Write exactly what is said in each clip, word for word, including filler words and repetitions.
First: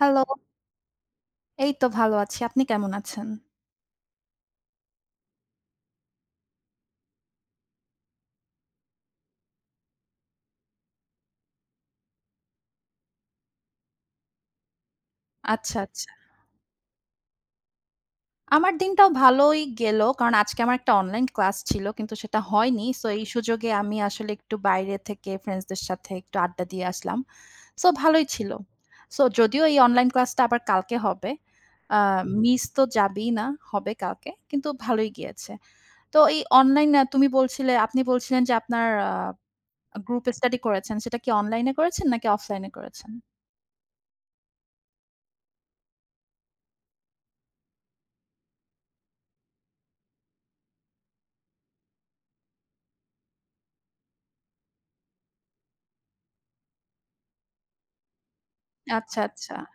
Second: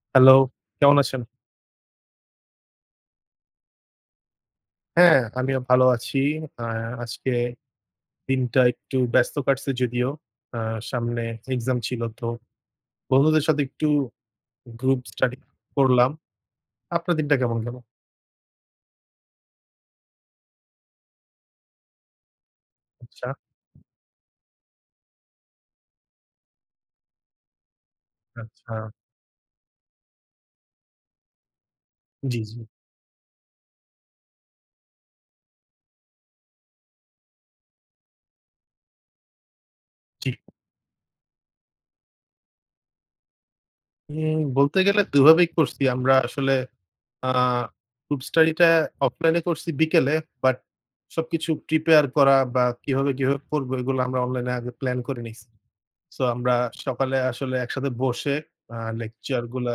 Hello. Hello, কেমন আছেন? এই তো ভালো আছি। আপনি কেমন আছেন? হ্যাঁ, আমিও ভালো আছি। অ্যা আজকে দিনটা একটু ব্যস্ত কাটছে যদিও। আ সামনে এক্সাম ছিল তো, বন্ধুদের সাথে একটু গ্রুপ স্টাডি আচ্ছা, আচ্ছা। করলাম। আপনার দিনটা কেমন গেল? আমার দিনটাও ভালই গেল। কারণ আজকে আমার একটা অনলাইন ক্লাস ছিল। কিন্তু সেটা হয়নি। সো, এই আচ্ছা। সুযোগে আমি আসলে একটু বাইরে থেকে ফ্রেন্ডসদের সাথে একটু আড্ডা দিয়ে আসলাম। সো ভালোই ছিল। আচ্ছা। সো যদিও এই অনলাইন ক্লাস টা আবার কালকে হবে। আ জ্বি, জ্বি। মিস তো যাবেই না। হবে কালকে। কিন্তু ভালোই গিয়েছে। তো এই অনলাইনে তুমি বলছিলে আপনি বলছিলেন যে আপনার আ গ্রুপ ঠিক। স্টাডি করেছেন। সেটা কি অনলাইন এ করেছেন নাকি অফলাইন এ করেছেন? উম বলতে গেলে দুই ভাবেই করছি। আমরা আসলে আ গ্রুপ স্টাডি টা অফলাইন এ করছি বিকেলে। বাট, সবকিছু প্রিপেয়ার করা বা কিভাবে কিভাবে করব এইগুলা আমরা অনলাইন এ আগে প্লান করে নিছি। সো আমরা সকালে আসলে একসাথে বসে আ আচ্ছা, লেকচার আচ্ছা। গুলা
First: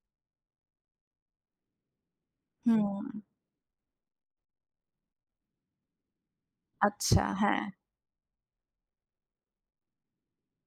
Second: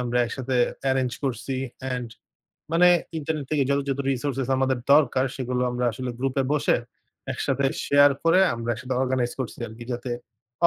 আমরা একসাথে এরেঞ্জ করছি। অ্যান্ড মানে হুম। ইন্টারনেট থেকে যত, যত রিসোর্সেস আমাদের দরকার সেগুলো আমরা আসলে গ্রুপ এ বসে, আচ্ছা, হ্যাঁ। একসাথে শেয়ার করে আমরা একসাথে অর্গানাইজ করছি আরকি। যাতে,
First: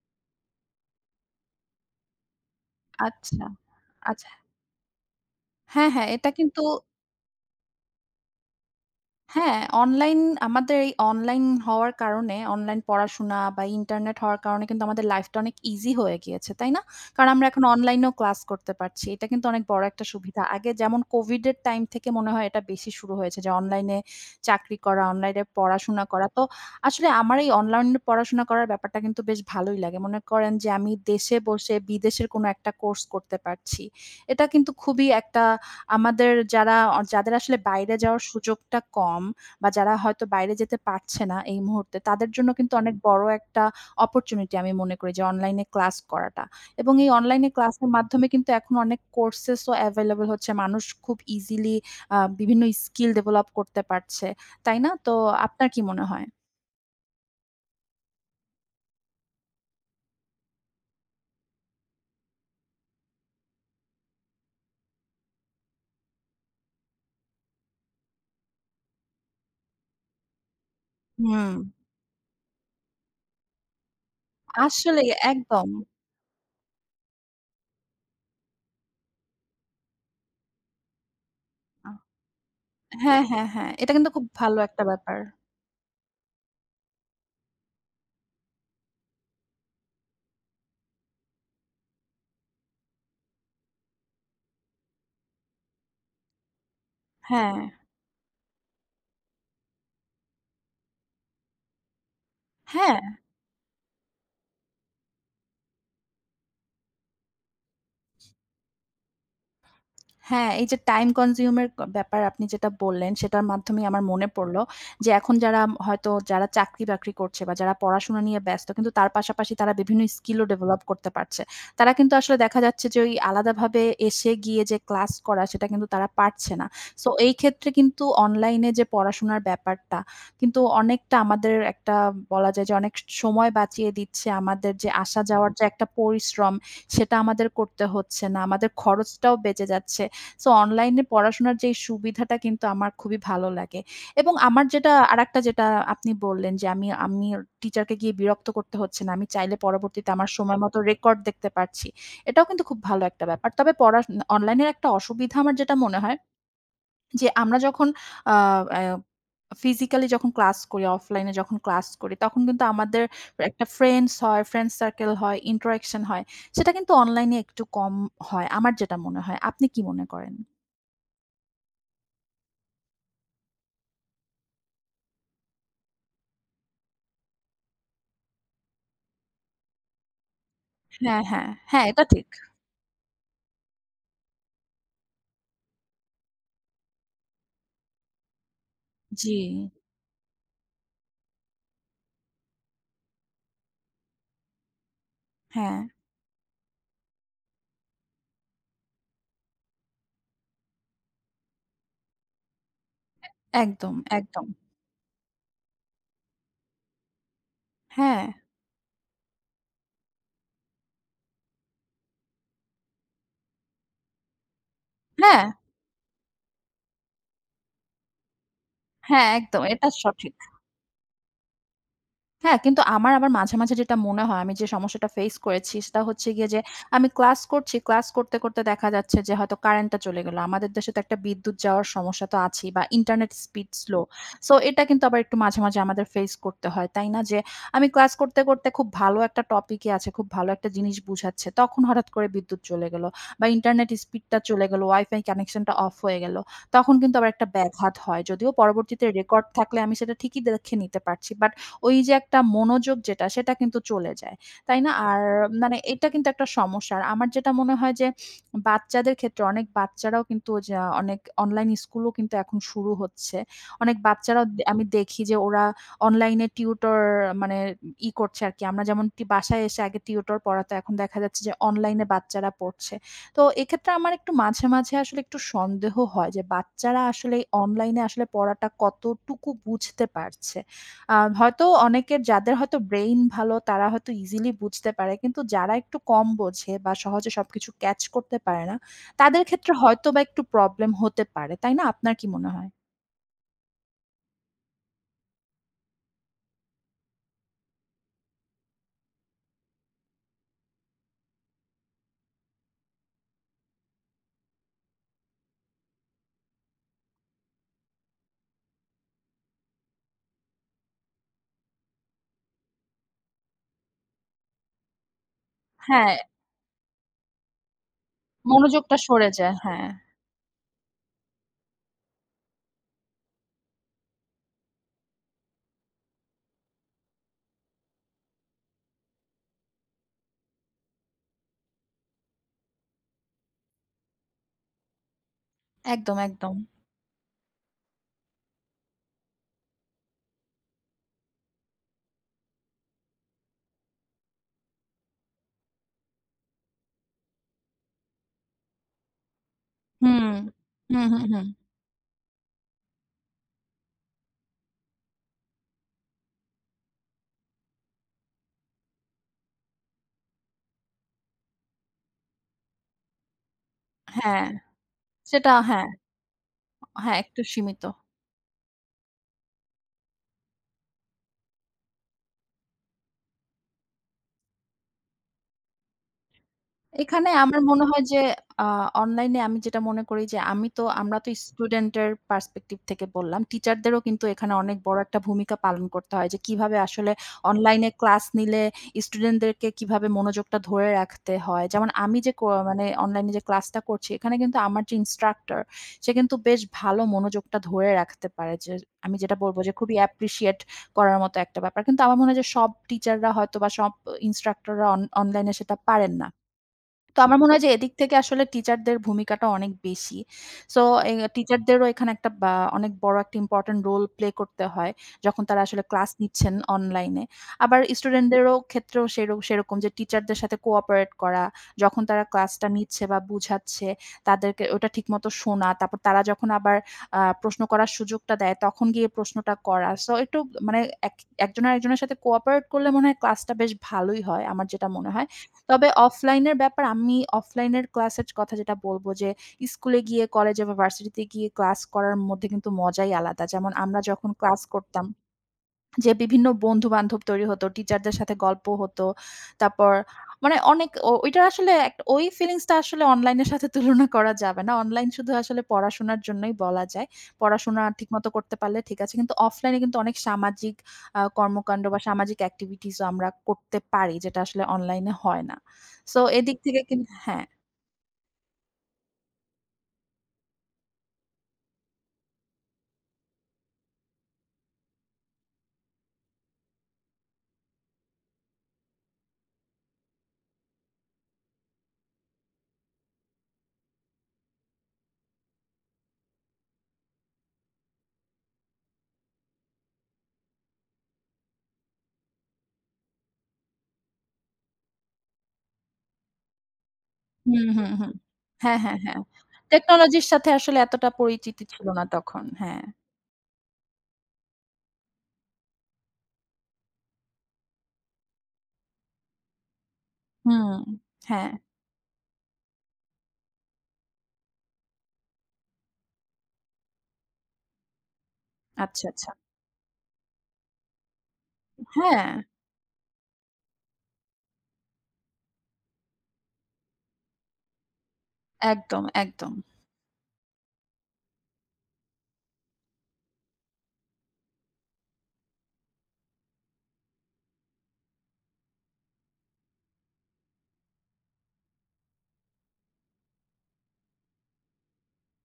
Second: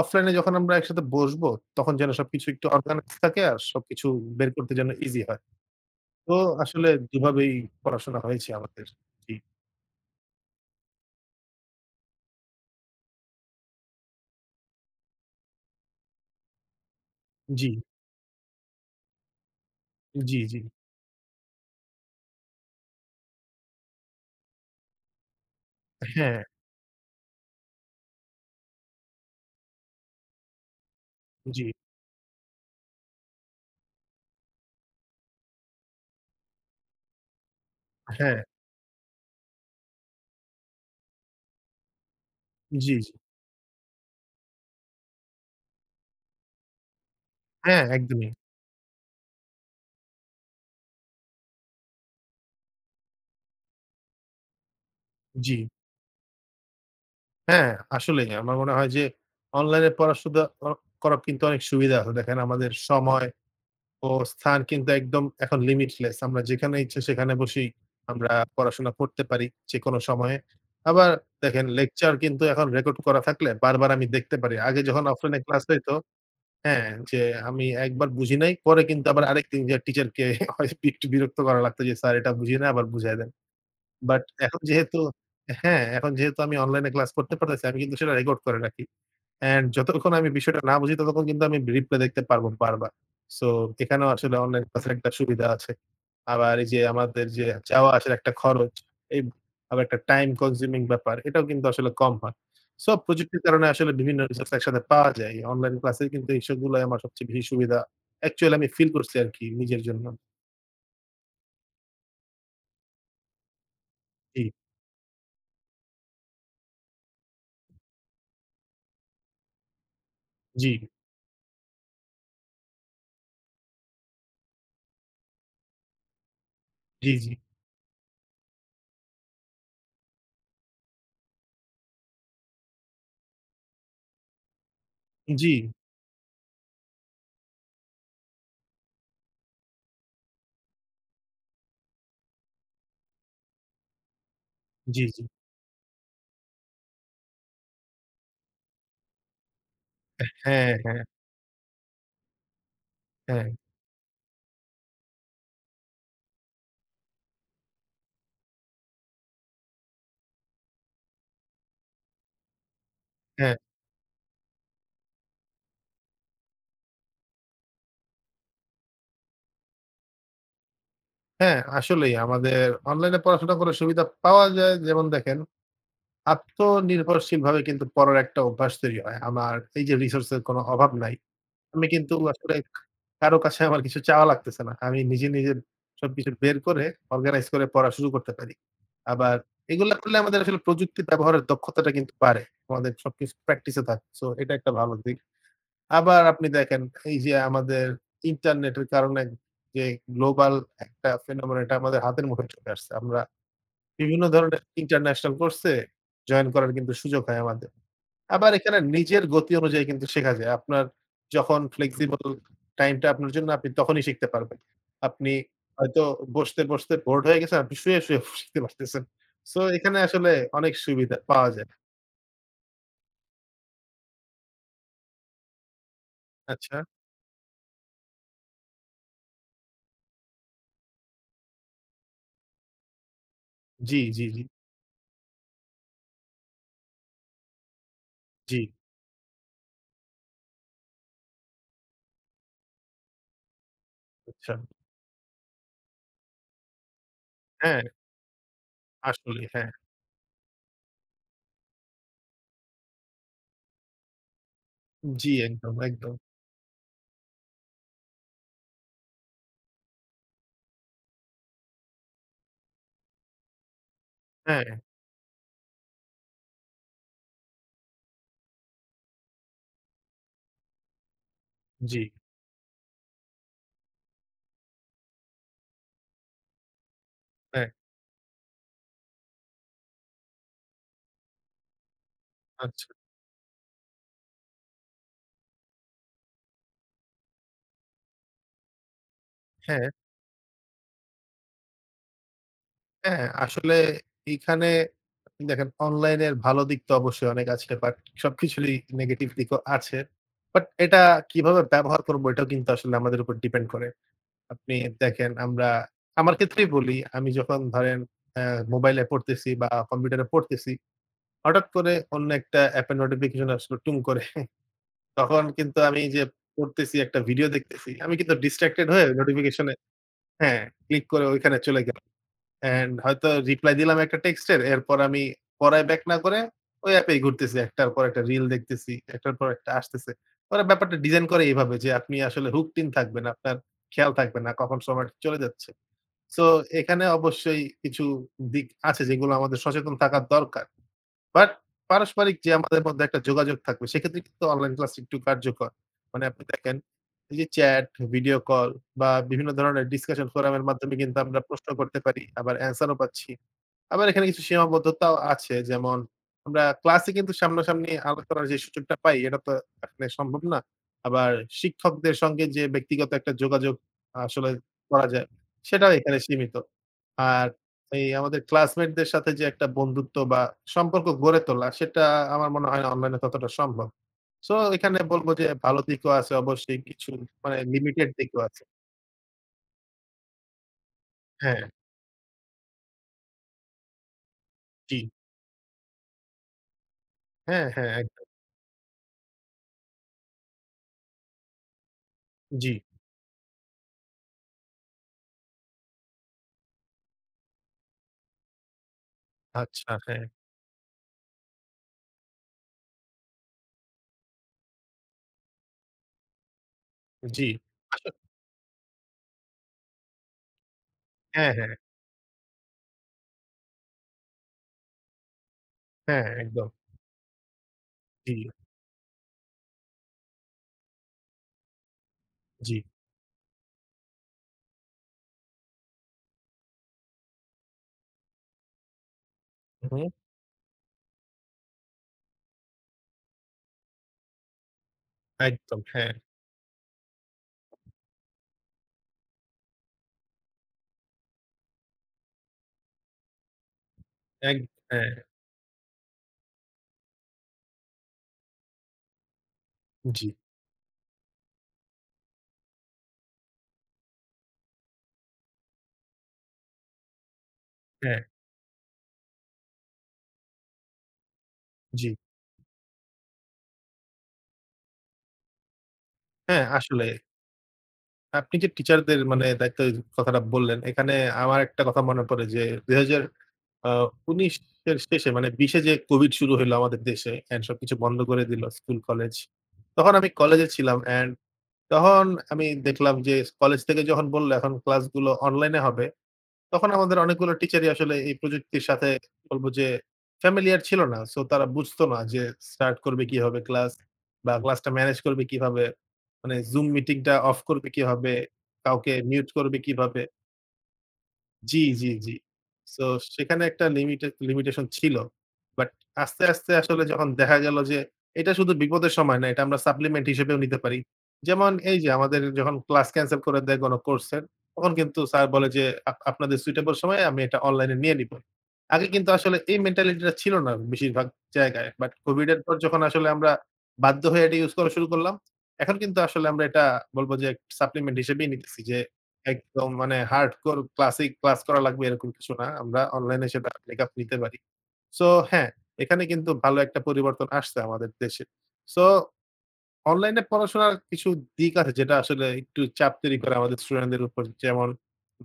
অফলাইন এ যখন আমরা একসাথে বসবো, তখন যেন সবকিছু একটু অর্গানাইজ থাকে আচ্ছা, আর সবকিছু আচ্ছা। বের করতে যেন ইজি হয়। হ্যাঁ, হ্যাঁ এটা তো কিন্তু আসলে দুভাবেই পড়াশোনা হয়েছে আমাদের। জ্বি। হ্যাঁ? অনলাইন আমাদের এই অনলাইন হওয়ার কারণে অনলাইন পড়াশোনা বা ইন্টারনেট হওয়ার কারণে কিন্তু, আমাদের লাইফ টা অনেক ইজি হয়ে গিয়েছে। তাই না? কারণ আমরা এখন জ্বি। অনলাইনেও ক্লাস করতে পারছি। এটা কিন্তু অনেক বড় একটা জ্বি, সুবিধা। জ্বি। আগে যেমন COVID এর টাইম থেকে মনে হয়, এটা বেশি শুরু হয়েছে। যে অনলাইন-এ চাকরি করা, অনলাইন-এ পড়াশোনা করা। তো, হ্যাঁ। আসলে আমার এই অনলান পড়াশোনা করার ব্যাপারটা কিন্তু বেশ ভালোই লাগে। মনে করেন যে আমি দেশে জ্বি। বসে বিদেশের কোনো একটা কোর্স করতে পারছি। এটা কিন্তু খুবই একটা আমাদের যারা অ যাদের আসলে বাইরে যাওয়ার হ্যাঁ। সুযোগটা কম বা যারা হয়তো বাইরে যেতে পারছে না এই মুহূর্তে। তাদের জন্য কিন্তু জ্বি, অনেক জ্বি। বড় একটা অপরচুনিটি আমি মনে করি যে অনলাইন ক্লাস করাটা। এবং এই অনলাইন হ্যাঁ, ক্লাসের মাধ্যমে একদমই। কিন্তু এখন অনেক কোর্সেস ও অ্যাভেইলেবল হচ্ছে। মানুষ খুব ইজিলি আ বিভিন্ন স্কিল ডেভেলপ করতে পারছে। তাই না? তো জ্বি। আপনার কি মনে হয়? হ্যাঁ আসলেই, আমার মনে হয় যে অনলাইনে পড়াশোনা ও করা কিন্তু অনেক সুবিধা হয়। দেখেন আমাদের সময় ও স্থান কিন্তু একদম এখন limitless। আমরা যেখানে ইচ্ছা সেখানে বসেই আমরা পড়াশোনা করতে পারি যেকোনো সময়ে। আবার দেখেন হুম। লেকচার কিন্তু এখন রেকর্ড করা থাকলে বারবার আমি দেখতে পারি। আগে যখন আসলেই, অফলাইনে ক্লাস একদম। হইতো হ্যাঁ যে আমি একবার বুঝি নাই পরে কিন্তু আবার আরেকদিন যায়া টিচারকে ক একটু বিরক্ত করা লাগতো আ যে "স্যার এটা বুঝি নাই আবার বুঝায় হ্যাঁ, দেন।" হ্যাঁ, হ্যাঁ। এটা কিন্তু বাট খুব ভালো এখন একটা যেহেতু ব্যাপার। হ্যাঁ এখন যেহেতু আমি অনলাইনে ক্লাস করতে পারতেছি আমি কিন্তু সেটা রেকর্ড করে রাখি। অ্যান্ড যতক্ষণ আমি বিষয়টা না বুঝি ততক্ষণ কিন্তু আমি রিপ্লে দেখতে পারবো বারবার। সো এখানেও আসলে অনলাইন ক্লাস এর একটা সুবিধা আছে। আবার এই যে আমাদের যে হ্যাঁ। যাওয়া আসার একটা খরচ, এই আবার একটা টাইম কনজিউমিং ব্যাপার, এটাও কিন্তু আসলে কম হয়। সো হ্যাঁ। প্রযুক্তির কারণে আসলে বিভিন্ন রিসোর্স একসাথে পাওয়া যায়। অনলাইন ক্লাসের কিন্তু এইসবগুলায় আমার সবচেয়ে বেশি সুবিধা অ্যাকচুয়ালি আমি ফিল করছি আরকি নিজের জন্য। হ্যাঁ, এই যে টাইম কনজিউমের ক ব্যাপার আপনি যেটা বললেন সেটার মাধ্যমেই আমার মনে জ্বি। পড়ল যে এখন যারা হয়তো যারা চাকরি বাকরি করছে বা যারা পড়াশোনা নিয়ে ব্যস্ত কিন্তু তার পাশাপাশি তারা বিভিন্ন স্কিলও জ্বি। ডেভেলপ করতে পারছে। তারা কিন্তু আসলে দেখা যাচ্ছে যে ওই আলাদাভাবে এসে গিয়ে যে ক্লাস করা সেটা কিন্তু তারা পারছে না। সো জ্বী, এই জ্বী। ক্ষেত্রে কিন্তু অনলাইনে যে পড়াশোনার ব্যাপারটা কিন্তু অনেকটা আমাদের একটা বলা যায় যে অনেক স সময় বাঁচিয়ে দিচ্ছে। আমাদের যে আসা যাওয়ার জ্বি। যে একটা পরিশ্রম সেটা আমাদের করতে হচ্ছে না। আমাদের খরচটাও বেঁচে যাচ্ছে। সো অনলাইনে পড়াশোনার যেই সুবিধাটা কিন্তু আমার খুবই ভালো লাগে। এবং আমার যেটা জ্বী, জ্বী। আরেকটা যেটা আপনি বললেন যে "আমি আমি টিচারকে গিয়ে বিরক্ত করতে হচ্ছে না। আমি চাইলে পরবর্তীতে অ্যাঁ আমার হ্যাঁ, সময়মত হ্যাঁ। রেকর্ড দেখতে পাচ্ছি।" এটাও কিন্তু খুব ভালো একটা ব্যাপার। হ্যাঁ। তবে পড়ার ন অনলাইনের একটা অসুবিধা আমার যেটা মনে হয়। যে আমরা যখন আ আ ফিজিক্যালি যখন ক্লাস করি, অফলাাইন যখন ক্লাস করি তখন কিন্তু আমাদের এ হ্যাঁ। একটা ফ্রেন্ডস হয়, ফ্রেন্ডস সার্কেল হয়, ইন্টারেকশন হয়। সেটা কিন্তু অনলাইনে একটু কম হয়। আমার যেটা মনে হয়। আপনি কি মনে করেন? হ্যাঁ, আসলেই আমাদের অনলাইনে পড়াশোনা করার সুবিধা পাওয়া যায় যেমন দেখেন, আত্মনির্ভরশীলভাবে কিন্তু পড়ার একটা অভ্যাস তৈরি হয়। আমার এইযে রিসোর্সের কোনো অভাব নাই। হ্যাঁ, হ্যাঁ, আমি হ্যাঁ, এটা কিন্তু ঠিক। আসলে কারো কাছে আমার কিছু চাওয়া লাগতেছে না। আমি নিজে, নিজে সবকিছু বের করে অর্গানাইজ করে পড়া শুরু করতে পারি। জি। আবার এগুলো করলে আমাদের আসলে প্রযুক্তি ব্যবহারের দক্ষতাটা কিন্তু বাড়ে। আমাদের সবকিছু প্র্যাকটিসে থাকে। সো এটা একটা ভালো দিক। হ্যাঁ। আবার আপনি দেখেন এইযে আমাদের ইন্টারনেটের কারণে যে গ্লোবাল একটা phenomenon এটা আমাদের হাতের মুখে চলে আসছে। আমরা অ্যা একদম, বিভিন্ন একদম। ধরনের ইন্টারন্যাশনাল কোর্সে জয়েন করার সুযোগ হয় আমাদের। হ্যাঁ। আবার এখানে নিজের গতি অনুযায়ী কিন্তু শেখা যায়। আপনার যখন ফ্লেক্সিবল টাইমটা আপনার জন্য আপনি তখনই শিখতে পারবেন। আপনি হ্যাঁ। হয়তো বসতে, বসতে বোরেড হয়ে গেছেন আপনি শুয়ে, শুয়ে ফু শিখতে পারতেছেন। হ্যাঁ, সো একদম, এটা এখানে আসলে সঠিক। অনেক সুবিধা পাওয়া যায়। হ্যাঁ, কিন্তু আমার আবার মাঝে, মাঝে যেটা মনে হয় আমি যে সমস্যাটা ফেস করেছি সেটা হচ্ছে গিয়ে যে, আচ্ছা। আমি ক্লাস করছি, ক্লাস করতে, করতে দেখা যাচ্ছে যে হয়তো কারেন্টটা চলে গেলো। আমাদের দেশে তো একটা বিদ্যুৎ যাওয়ার সমস্যা তো আছেই বা ইন্টারনেট স্পিড জি, স্লো। জি, জি। সো এটা কিন্তু আবার একটু মাঝে, মাঝে আমাদের ফেস করতে হয়, তাই না? যে আমি ক্লাস করতে, জি। করতে খুব ভালো একটা টপিকে আছে, খুব ভালো একটা জিনিস বুঝাচ্ছে, তখন হঠাৎ করে বিদ্যুৎ চলে গেলো বা ইন্টারনেট স্পিডটা আচ্ছা। চলে গেলো, WiFi কানেকশনটা অফ হয়ে গেলো, তখন কিন্তু আবার একটা হ্যাঁ। ব্যাঘাত হয়। যদিও পরবর্তীতে আসলে, রেকর্ড হ্যাঁ। থাকলে আমি সেটা ঠিকই দ্যেখে নিতে পারছি, বাট ওইযে একটা মনোযোগ যেটা, সেটা কিন্তু চলে যায়, তাই না? আর জি, একদম, মানে এটা একদম। কিন্তু একটা সমস্যা। আর আমার যেটা মনে হয় যে বাচ্চাদের ক্ষেত্রে, অনেক বাচ্চারাও কিন্তু ওই যা অনেক অনলাইন স্কুলও কিন্তু এখন শুরু হচ্ছে। অনেক বাচ্চারা দ হ্যাঁ। আমি দেখি যে ওরা অনলাইন টিউটর মানে ই করছে আরকি। আমরা যেমন টি বাসায় এসে আগে টিউটর পড়াতো, এখন দেখা যাচ্ছে যে অনলাইনে জি। বাচ্চারা পড়ছে। তো এক্ষেত্রে আমার একটু মাঝে, মাঝে আসলে একটু সন্দেহ হয় যে, বাচ্চারা আসলে হ্যাঁ। অনলাইন সবকিছু আচ্ছা। ক্যাচ করতে পারে না, তাদের ক্ষেত্রে হ্যাঁ। হয়তোবা একটু প্রবলেম হতে পারে, তাই না? আপনার কি মনে হয়? হ্যাঁ আসলে এখানে দেখেন অনলাইনের ভালো দিক তো অবশ্যই অনেক আছে বাট সবকিছুরই নেগেটিভ দিকও আছে। বাট এটা কিভাবে ব্যবহার করবো এটাও কিন্তু আসলে আমাদের উপর ডিপেন্ড করে। আপনি দেখেন আমরা আমার ক্ষেত্রেই বলি। আমি যখন ধরেন আ মোবাইলে পড়তেছি বা কম্পিউটারে পড়তেছি, হঠাৎ করে অন্য একটা এপের নোটিফিকেশন আসল টুং করে। তখন কিন্তু আমি হ্যাঁ। যে পড়তেছি একটা ভিডিও দেখতেছি, আমি কিন্তু distracted মনোযোগটা হয়ে সরে যায়। নোটিফিকেশনে হ্যাঁ। হ্যাঁ, ক্লিক করে ঐখানে চলে গেলো। অ্যান্ড হয়তো রিপ্লাই দিলাম একটা টেক্সটের এরপর আমি পড়ায় ব্যাক না করে ওই এপে এই ঘুরতেছি। একটার পর একটা রিল দেখতেছি, একটার পর একটা আসতেছে। ওরা ব্যাপারটা ডিজাইন করে এভাবে যে আপনি আসলে hooked in থাকবেন, আপনার খেয়াল থাকবে না কখন সময়টা চলে যাচ্ছে। একদম, সো একদম। এখানে অবশ্যই কিছু দিক আছে যেগুলো আমাদের সচেতন থাকার দরকার। বাট পারস্পরিক যে আমাদের মধ্যে একটা যোগাযোগ থাকবে সেক্ষেত্রে কিন্তু অনলাইন ক্লাস একটু কার্যকর। মানে আপনি দেখেন এই যে চ্যাট, ভিডিও কল বা বিভিন্ন ধরনের হুম। ডিসকাশন ফোরাম এর মাধ্যমে হুম, কিন্তু হুম, আমরা হুম। প্রশ্ন করতে পারি। আবার আনসারও পাচ্ছি। আবার এখানে কিছু সীমাবদ্ধতাও আছে। যেমন আমরা ক্লাসে কিন্তু সামনাসামনি আলাপ করার যে সুযোগটা পাই এটা তো এখানে সম্ভব না। আবার শিক্ষকদের সঙ্গে যে ব্যক্তিগত একটা যোগাযোগ হ্যাঁ। আসলে করা যায়, সেটা হ্যাঁ। সেটাও এখানে সীমিত। হ্যাঁ একটু আর সীমিত। এই আমাদের ক্লাসমেটদের সাথে যে একটা বন্ধুত্ব বা সম্পর্ক গড়ে তোলা সেটা আমার মনে হয় না অনলাইনে ততটা সম্ভব। সো এখানে বলবো যে ভালো দিকও আছে অবশ্যই কিছু এখানে মানে আমার মনে হয় লিমিটেড যে, দিকও আছে। আ অনলাইনে আমি যেটা মনে করি যে আমি তো আমরা তো হ্যাঁ। স্টুডেন্টের পার্সপেক্টিভ থেকে বললাম। টিচারদেরও কিন্তু এখানে অনেক বড় জি। একটা ভূমিকা পালন করতে হয় যে কিভাবে আসলে হ্যাঁ, হ্যাঁ। অনলাইনে ক্লাস একদম। নিলে স্টুডেন্টদেরকে কিভাবে মনোযোগটা ধরে রাখতে হয়। যেমন আমি যে কো জ্বি। মানে অনলাইনে যে ক্লাসটা করছি এখানে কিন্তু আমার যে ইন্সট্রাক্টর সে কিন্তু বেশ ভালো মনোযোগটা ধরে রাখতে পারে। যে আমি যেটা বলবো যে আচ্ছা। খুবই হ্যাঁ। অ্যাপ্রিশিয়েট করার মতো একটা ব্যাপার। কিন্তু আমার মনে হয় যে সব টিচাররা হয়তো বা সব অ ইন্সট্রাক্টররা অন অনলাইনেে সেটা পারেন না। তো আমার জ্বি। মনে হয় যে এদিক আস থেকে আসলে টিচারদের ভূমিকাটা অনেক বেশি। সো এ হ্যাঁ, হ্যাঁ। টিচারদেরও এখানে একটা বা অনেক বড় একটা ইম্পোর্টেন্ট রোল প্লে করতে হয়। যখন তারা আসলে ক্লাস হ্যাঁ, নিচ্ছেন একদম। অনলাইনে। আবার জি। স্টুডেন্টদেরও ক্ষেত্রেও সের সেরকম যে টিচারদের সাথে কো-অপারেট করা। যখন তারা ক্লাসটা জ্বি। নিচ্ছে বা বুঝাচ্ছে তাদেরকে ওটা ঠিকমত শোনা। তারপর তারা যখন আবার আ প্রশ্ন করার সুযোগটা দেয়, তখন গিয়ে প্রশ্নটা করা। হুম। সো একটু মানে এক একজন আরেকজনের সাথে কো-অপারেট করলে মনে হয় ক্লাসটা বেশ ভালোই হয়। আমার যেটা মনে হয়। একদম। তবে হ্যাঁ। অফলাইনের ব্যাপার আমি অফলাইনের ক্লাসের কথা যেটা বলবো যে স্কুলে গিয়ে কলেজে বা ভার্সিটিতে গিয়ে ক্লাস করার মধ্যে কিন্তু মজাই আলাদা। যেমন আমরা যখন এগ ক্লাস করতাম, হ্যাঁ। যে বিভিন্ন বন্ধু-বান্ধব তৈরি হত, টিচারদের সাথে গল্প হতো। তারপর জ্বী। মানে অনেক ও ওইটার আসলে এক ওই ফিলিংসটা আসলে অনলাইনের সাথে তুলনা করা যাবে না। অনলাইন শুধু আসলে পড়াশোনার জন্যই বলা যায়। পড়াশোনা ঠিকমত হ্যাঁ করতে পারলে ঠিক আছে। কিন্তু অফলাইনে কিন্তু অনেক সামাজিক আ কর্মকাণ্ড বা জ্বি। সামাজিক এক্টিভিটিসও আমরা করতে পারি যেটা আসলে অনলাইনে হয় না। সো এদিক হ্যাঁ, থেকে আসলে। কিন্তু হ্যাঁ। আপনি যে টিচারদের মানে দায়িত্বের কথাটা বললেন, এখানে আমার একটা কথা মনে পড়ে যে, দুই হাজার আ উনিশ এর শেষে, মানে বিশ এ যে কোভিড শুরু হইল আমাদের দেশে, অ্যান্ড সবকিছু বন্ধ করে দিলো স্কুল কলেজ। তখন আমি কলেজে ছিলাম। অ্যান্ড তখন আমি দেখলাম যে, কলেজ থেকে যখন বলল এখন ক্লাসগুলো অনলাইনে হবে, তখন আমাদের অনেকগুলো টিচারই আসলে এই প্রযুক্তির সাথে, বলব যে ফ্যামিলিয়ার ছিল না। সো তারা বুঝত না যে, স্টার্ট করবে কিভাবে ক্লাস, বা ক্লাসটা ম্যানেজ করবে কিভাবে। মানে জুম মিটিং টা অফ হুম, হুম, করবে হুম। কিভাবে, হ্যাঁ, হ্যাঁ, কাউকে হ্যাঁ। মিউট করবে কিভাবে? টেকনোলজির সাথে আসলে এতটা পরিচিতি জি, ছিল না জি, জি। তখন। হ্যাঁ। সো সেখানে একটা লিমিটে লিমিটেশন ছিল। বাট আস্তে, আস্তে আসলে যখন দেখা গেল যে, এটা শুধু বিপদের সময় না, এটা আমরা সাপ্লিমেন্ট হিসেবেও হুম, নিতে পারি। হ্যাঁ। যেমন এই যে, আমাদের যখন ক্লাস ক্যানসেল করে দেয় কোন কোর্স এর, তখন কিন্তু স্যার বলে যে, আপ আপনাদের সুইটেবল সময়ে আমি এটা অনলাইন এ নিয়ে নিবো। আচ্ছা, আগে কিন্তু আচ্ছা। আসলে এই মেন্টালিটিটা ছিল না বেশিরভাগ জায়গায়। বাট হ্যাঁ। কোভিড এর পর যখন আসলে আমরা বাধ্য হয়ে এটা ইউজ করা শুরু করলাম, এখন কিন্তু আসলে আমরা এটা বলবো যে, সাপ্লিমেন্ট হিসেবেই নিতেছি যে, একদম, একদম। একদম মানে হার্ডকোর ক্লাসিক ক্লাস করা লাগবে, এরকম কিছু না। আমরা অনলাইনে সেটা ব্যাকআপ নিতে পারি। সো হ্যাঁ, এখানে কিন্তু ভালো একটা পরিবর্তন আসছে আমাদের দেশে। সো অনলাইন এ পড়াশোনার কিছু দিক আছে, যেটা আসলে একটু চাপ তৈরি করে আমাদের স্টুডেন্ট দের উপর। যেমন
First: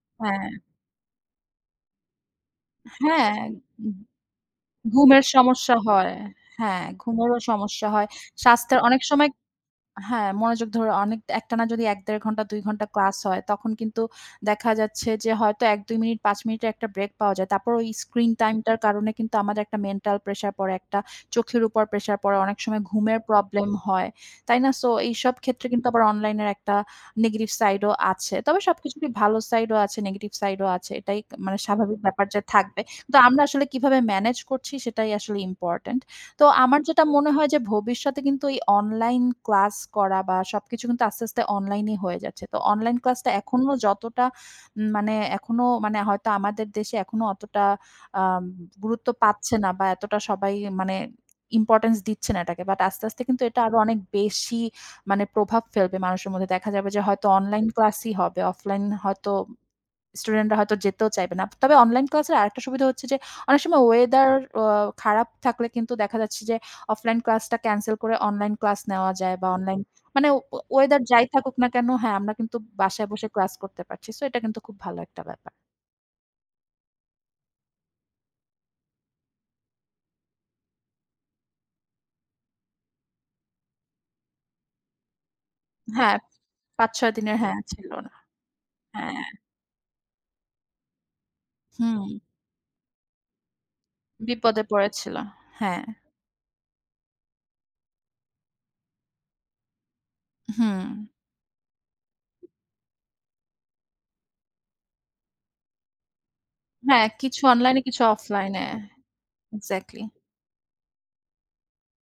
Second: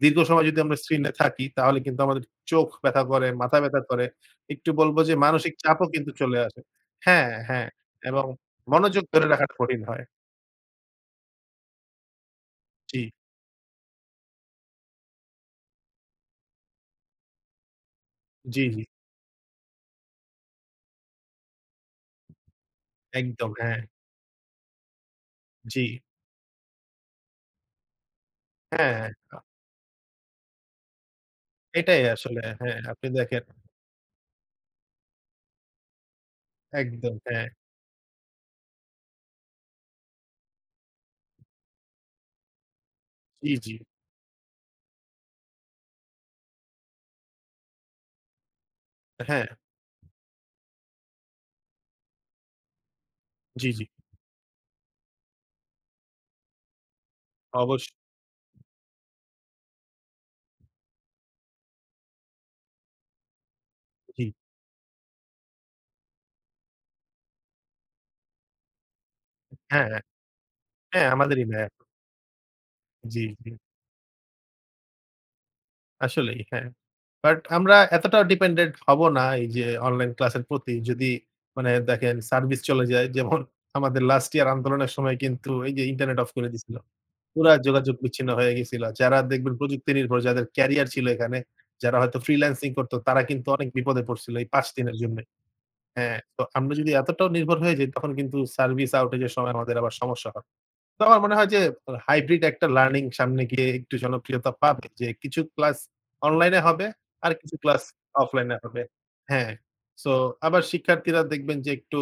দীর্ঘ সময় হ্যাঁ। যদি আমরা স্ক্রিন এ থাকি, তাহলে কিন্তু আমাদের চোখ ব্যাথা করে, হ্যাঁ, মাথা ব্যাথা উম করে। একটু বলব যে ঘুমের মানসিক সমস্যা চাপও কিন্তু হয়। চলে আসে। হ্যাঁ, হ্যাঁ, ঘুমেরও হ্যাঁ। সমস্যা হয়। এবং স্বাস্থ্যের অনেক মনোযোগ ধরে সময় রাখাটা কঠিন হয়। হ্যাঁ, মনোযোগ ধরো অনেক একটানা যদি এক, দেড় ঘন্টা, দুই ঘণ্টা জি। ক্লাস হয়, তখন কিন্তু দেখা যাচ্ছে যে, হয়তো এক-দুই মিনিট, পাঁচ মিনিটের একটা ব্রেক পাওয়া যায়। তারপর ওই স্ক্রিন টাইম জি, টার জি। কারণে কিন্তু আমাদের একটা মেন্টাল প্রেশার পড়ে, একটা চোখের উপর প্রেশার পড়ে। অনেক সময় ঘুমের একদম, প্রবলেম হ্যাঁ। হয়। তাই না? সো এইসব ক্ষেত্রে জি। কিন্তু আবার অনলাইনের একটা নেগেটিভ সাইডও আছে। তবে হ্যাঁ, সবকিছুরই হ্যাঁ। ভালো [unintelligible] সাইডও আছে, নেগেটিভ সাইডও আছে। এটাই ত মানে স্বাভাবিক এটাই ব্যাপার আসলে। যে হ্যাঁ, থাকবে। আপনি তো আমরা দেখেন আসলে কিভাবে ম্যানেজ করছি, সেটাই আসলে ইম্পোর্টেন্ট। তো আমার যেটা একদম। মনে হয় হ্যাঁ। যে, ভবিষ্যতে কিন্তু এই অনলাইন ক্লাস করা, বা সবকিছু কিন্তু আস্তে, আস্তে অনলাইনেই হয়ে যাচ্ছে। তো অনলাইন ক্লাসটা জি, জি। এখনো যতটা উম মানে এখনো মানে হয়তো আমাদের দেশে এখনো অতটা আম গুরুত্ব হ্যাঁ। পাচ্ছে না, বা এতটা সবাই মানে ইম্পোর্টেন্স দিচ্ছে না এটাকে। বাট আস্তে, আস্তে কিন্তু এটা জি, আরো জি। অনেক বেশি মানে প্রভাব ফেলবে মানুষের মধ্যে। দেখা যাবে যে, হয়তো অনলাইন অবশ্য ক্লাসই হবে। অফলাইন হয়তো স্টুডেন্ট রা হয়তো যেতেও চাইবে না। ত তবে অনলাইন ক্লাসের আরেকটা সুবিধা হচ্ছে যে, অনেক সময় জি। ওয়েদার অ খারাপ থাকলে কিন্তু দেখা যাচ্ছে যে, অফলাইন ক্লাসটা ক্যানসেল করে অনলাইন ক্লাস নেওয়া যায়। বা অনলাইন হ্যাঁ, হ্যাঁ। মানে ও ওয়েদার হ্যাঁ, যাই আমাদেরই থাকুক নেয়। না কেন, হ্যাঁ, আমরা কিন্তু বাসায় জি, বসে জি। ক্লাস করতে পারছি। সো এটা কিন্তু খুব ভালো একটা ব্যাপার। আসলেই হ্যাঁ। বাট আমরা এতটাও ডিপেন্ডেন্ট হব না এই যে অনলাইন ক্লাসের প্রতি যদি মানে দেখেন সার্ভিস চলে যায় যেমন আমাদের লাস্ট ইয়ার আন্দোলনের সময় কিন্তু এই যে হ্যাঁ। ইন্টারনেট অফ করে দিয়েছিল। পাঁচ-ছয় দিনের পুরা হ্যাঁ ছিল যোগাযোগ না। বিচ্ছিন্ন হয়ে গিয়েছিল। হ্যাঁ যারা দেখবেন প্রযুক্তি নির্ভর যাদের ক্যারিয়ার ছিল এখানে যারা হয়তো হুম। ফ্রিল্যান্সিং করতো তারা কিন্তু অনেক বিপদে পড়ছিল, এই বিপদে পাঁচ দিনের পড়েছিল। জন্য। হ্যাঁ। হ্যাঁ তো আমরা যদি এতটাও নির্ভর হয়ে যাই তখন কিন্তু সার্ভিস আউটেজ এর সময় আমাদের আবার সমস্যা হয়। তো হুম। আমার মনে হয় যে হাইব্রিড একটা লার্নিং সামনে গিয়ে একটু জনপ্রিয়তা পাবে যে কিছু ক্লাস অনলাইন এ হবে হ্যাঁ আর কিছু কিছু অনলাইন এ ক্লাস কিছু অফলাইন অফলাইন এ এ হবে। হ্যাঁ। এক্সাক্টলি। সো আবার শিক্ষার্থীরা দেখবেন যে একটু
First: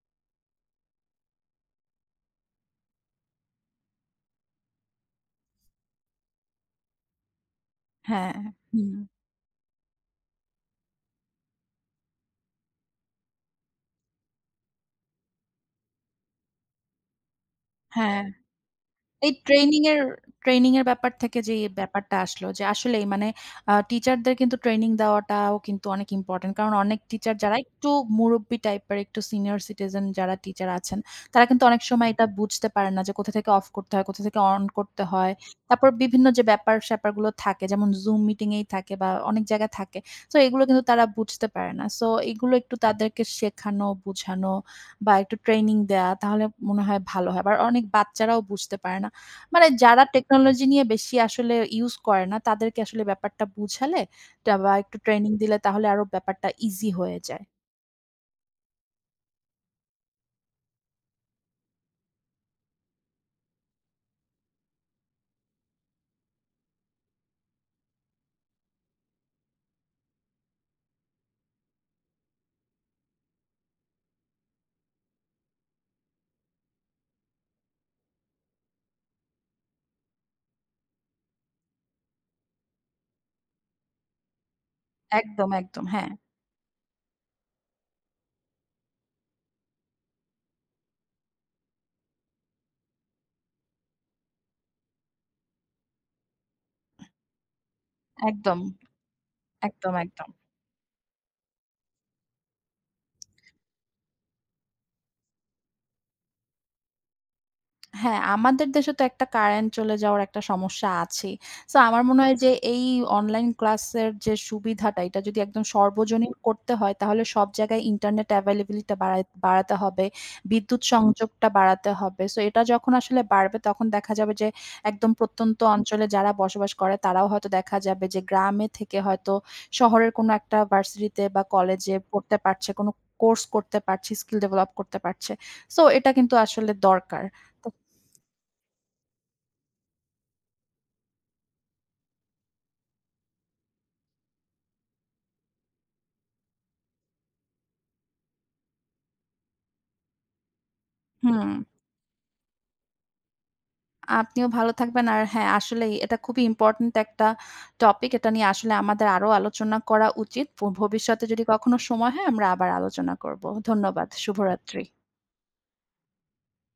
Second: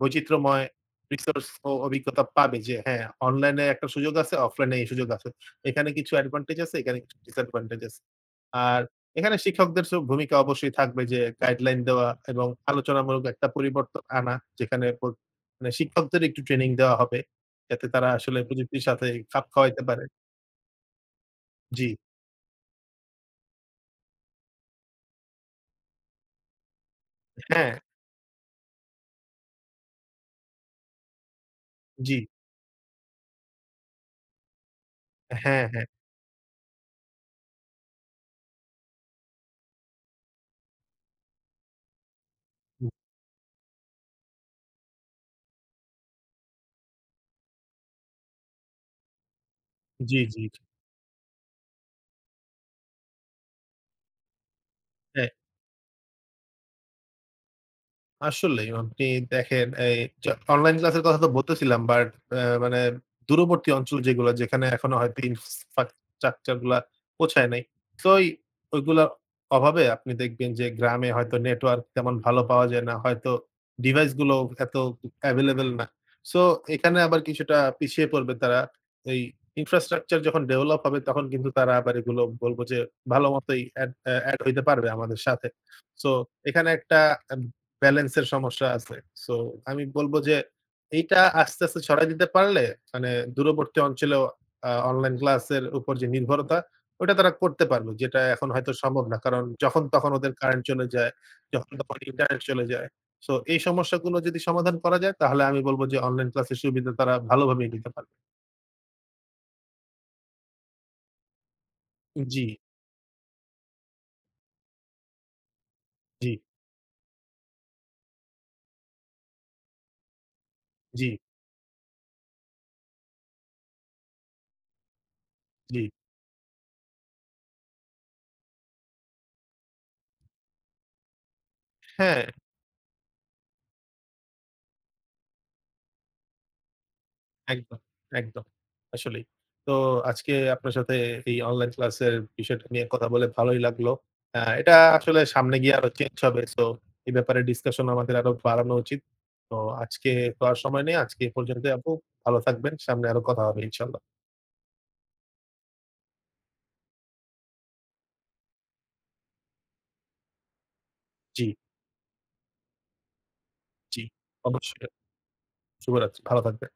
বৈচিত্র্যময় রিসোর্স ও অভিজ্ঞতা পাবে যে হ্যাঁ অনলাইন এ একটা সুযোগ আছে, অফলাইন এই সুযোগ আছে। এখানে কিছু অ্যাডভান্টেজ আছে, এখানে কিছু ডিস্যাডভান্টেজ আছে। হ্যাঁ আর হুম। এখানে শিক্ষকদের চেয়েও ভূমিকা অবশ্যই থাকবে যে গাইডলাইন দেওয়া এবং আলোচনামূলক একটা পরিবর্তন আনা যেখানে প মানে শিক্ষকদের একটু ট্রেনিং দেওয়া হবে। যাতে তারা হ্যাঁ। আসলে প্রযুক্তির সাথে এই খাপ ট্রেনিং খাওয়াইতে এর পারে। ট্রেনিং এর ব্যাপার থেকে যেই জ্বি। ব্যাপারটা আসলো যে আসলেই মানে আ টিচারদের কিন্তু ট্রেনিং দেওয়াটাও কিন্তু অনেক ইম্পোর্টেন্ট কারণ অনেক টিচার যারা হ্যাঁ। একটু মুরুব্বি টাইপের একটু সিনিয়র সিটিজেন যারা টিচার আছেন, তারা কিন্তু অনেক সময় জ্বি। এটা বুঝতে পারেন না যে কোথা থেকে অফ করতে হয়, অন করতে হয়। হ্যাঁ, হ্যাঁ। তারপর বিভিন্ন যে ব্যাপার-স্যাপার গুলো থাকে যেমন Zoom মিটিং এই থাকে বা অনেক জায়গায় থাকে। সো এইগুলো কিন্তু তারা বুঝতে পারে না। সো এইগুলো একটু হুম। তাদেরকে শেখানো, বুঝানো বা একটু ট্রেনিং দেয়া তাহলে মনে হয় ভালো হয়। আবার অনেক বাচ্চারাও বুঝতে পারে না। মানে যারা জ্বী, জ্বী। টেকনোলজি নিয়ে বেশি আসলে use করে না তাদেরকে আসলে ব্যাপারটা বুঝালে একটা বা একটু হ্যাঁ। ট্রেনিং দিলে তাহলে আরো ব্যাপারটা ইজি হয়ে যায়। আসলেই আপনি দেখেন এই অনলাইন ক্লাস এর কথা তো বলতেছিলাম বাট আ মানে দূরবর্তী অঞ্চল যেগুলো যেখানে এখনো হয়তো ইনফ্রাস্ট্রাকচার গুলো পৌঁছায় নাই। সো ঐগুলো অভাবে আপনি দেখবেন যে গ্রামে হয়তো নেটওয়র্ক কেমন ভালো পাওয়া যায় না। হয়তো ডিভাইস গুলো এত এভেইলেবল না। সো এখানে আবার কিছুটা পিছিয়ে পড়বে তারা। এই ইনফ্রাস্ট্রাকচার যখন ডেভেলপ হবে তখন কিন্তু তারা আবার এগুলো বলবো যে ভালোমতোই এ অ্যা এড হতে পারবে আমাদের সাথে। একদম, একদম, সো হ্যাঁ। এখানে একটা বেলেন্স এর সমস্যা আছে। সো আমি বলব যে এইটা আস্তে আস্তে ছড়ায় দিতে পারলে মানে দূরবর্তী অঞ্চলেও আ অনলাইন ক্লাস এর উপর যে নির্ভরতাটা তারা করতে পারবে। যেটা এখন একদম। হয়তো সম্ভব না। কারণ যখন একদম, তখন ওদের একদম। কারেন্ট চলে যায়, যখন তখন ইন্টারনেট চলে যায়। সো এই সমস্যাগুলো যদি সমাধান করা যায়, তাহলে আমি বলব যে অনলাইন ক্লাস এর সুবিধা তারা ভালোভাবে নিতে পারবে। হ্যাঁ, আমাদের দেশে তো একটা কারেন্ট চলে যাওয়ার একটা সমস্যা আছেই। সো আমার মনে হয় যে জি। এই অনলাইন ক্লাস এর যে সুবিধাটা এটা যদি একদম সর্বজনীন জি। করতে হয় তাহলে সব জায়গায় ইন্টারনেট এভেইলেবিলিটি টা বাড়াই বাড়াতে হবে। বিদ্যুৎ জি। সংযোগটা বাড়াতে হবে। সো এটা যখন আসলে বাড়বে তখন দেখা যাবে যে একদম প্রত্যন্ত জি। অঞ্চলে যারা বসবাস করে তারাও হয়তো দেখা যাবে যে গ্রামে থেকে হয়তো শহরের কোন একটা ভার্সিটিতে বা কলেজে হ্যাঁ। পড়তে পারছে, কোন কোর্স করতে পারছে, স্কিল ডেভেলপ করতে পারছে। সো এটা কিন্তু আসলে দরকার। একদম একদম আসলেই। তো আজকে, আপনার সাথে এই অনলাইন ক্লাস এর বিষয়টা নিয়ে কথা বলে ভালোই লাগলো। আ এটা আসলে সামনে গিয়ে আরো চেঞ্জ হবে। সো এ ব্যাপারে ডিসকাশন আমাদের আরো বাড়ানো উচিত। তো আজকে তো আর সময় নেই। আজকে হুম। পর্যন্ত আপু ভালো থাকবেন। সামনে আরো কথা হবে ইনশাআল্লাহ। আপনিও ভালো থাকবেন। আর হ্যাঁ, আসলেই এটা খুবই ইম্পোর্টেন্ট একট টপিক। এটা নিয়ে আসলে আমাদের আরো আলোচনা করা উচিত। ভবিষ্যতে যদি জি। কখনো সময় হয় আমরা আবার আলোচনা করব। জি, ধন্যবাদ। শুভরাত্রি। অবশ্যই। শুভ রাত্রি। ভালো থাকবেন।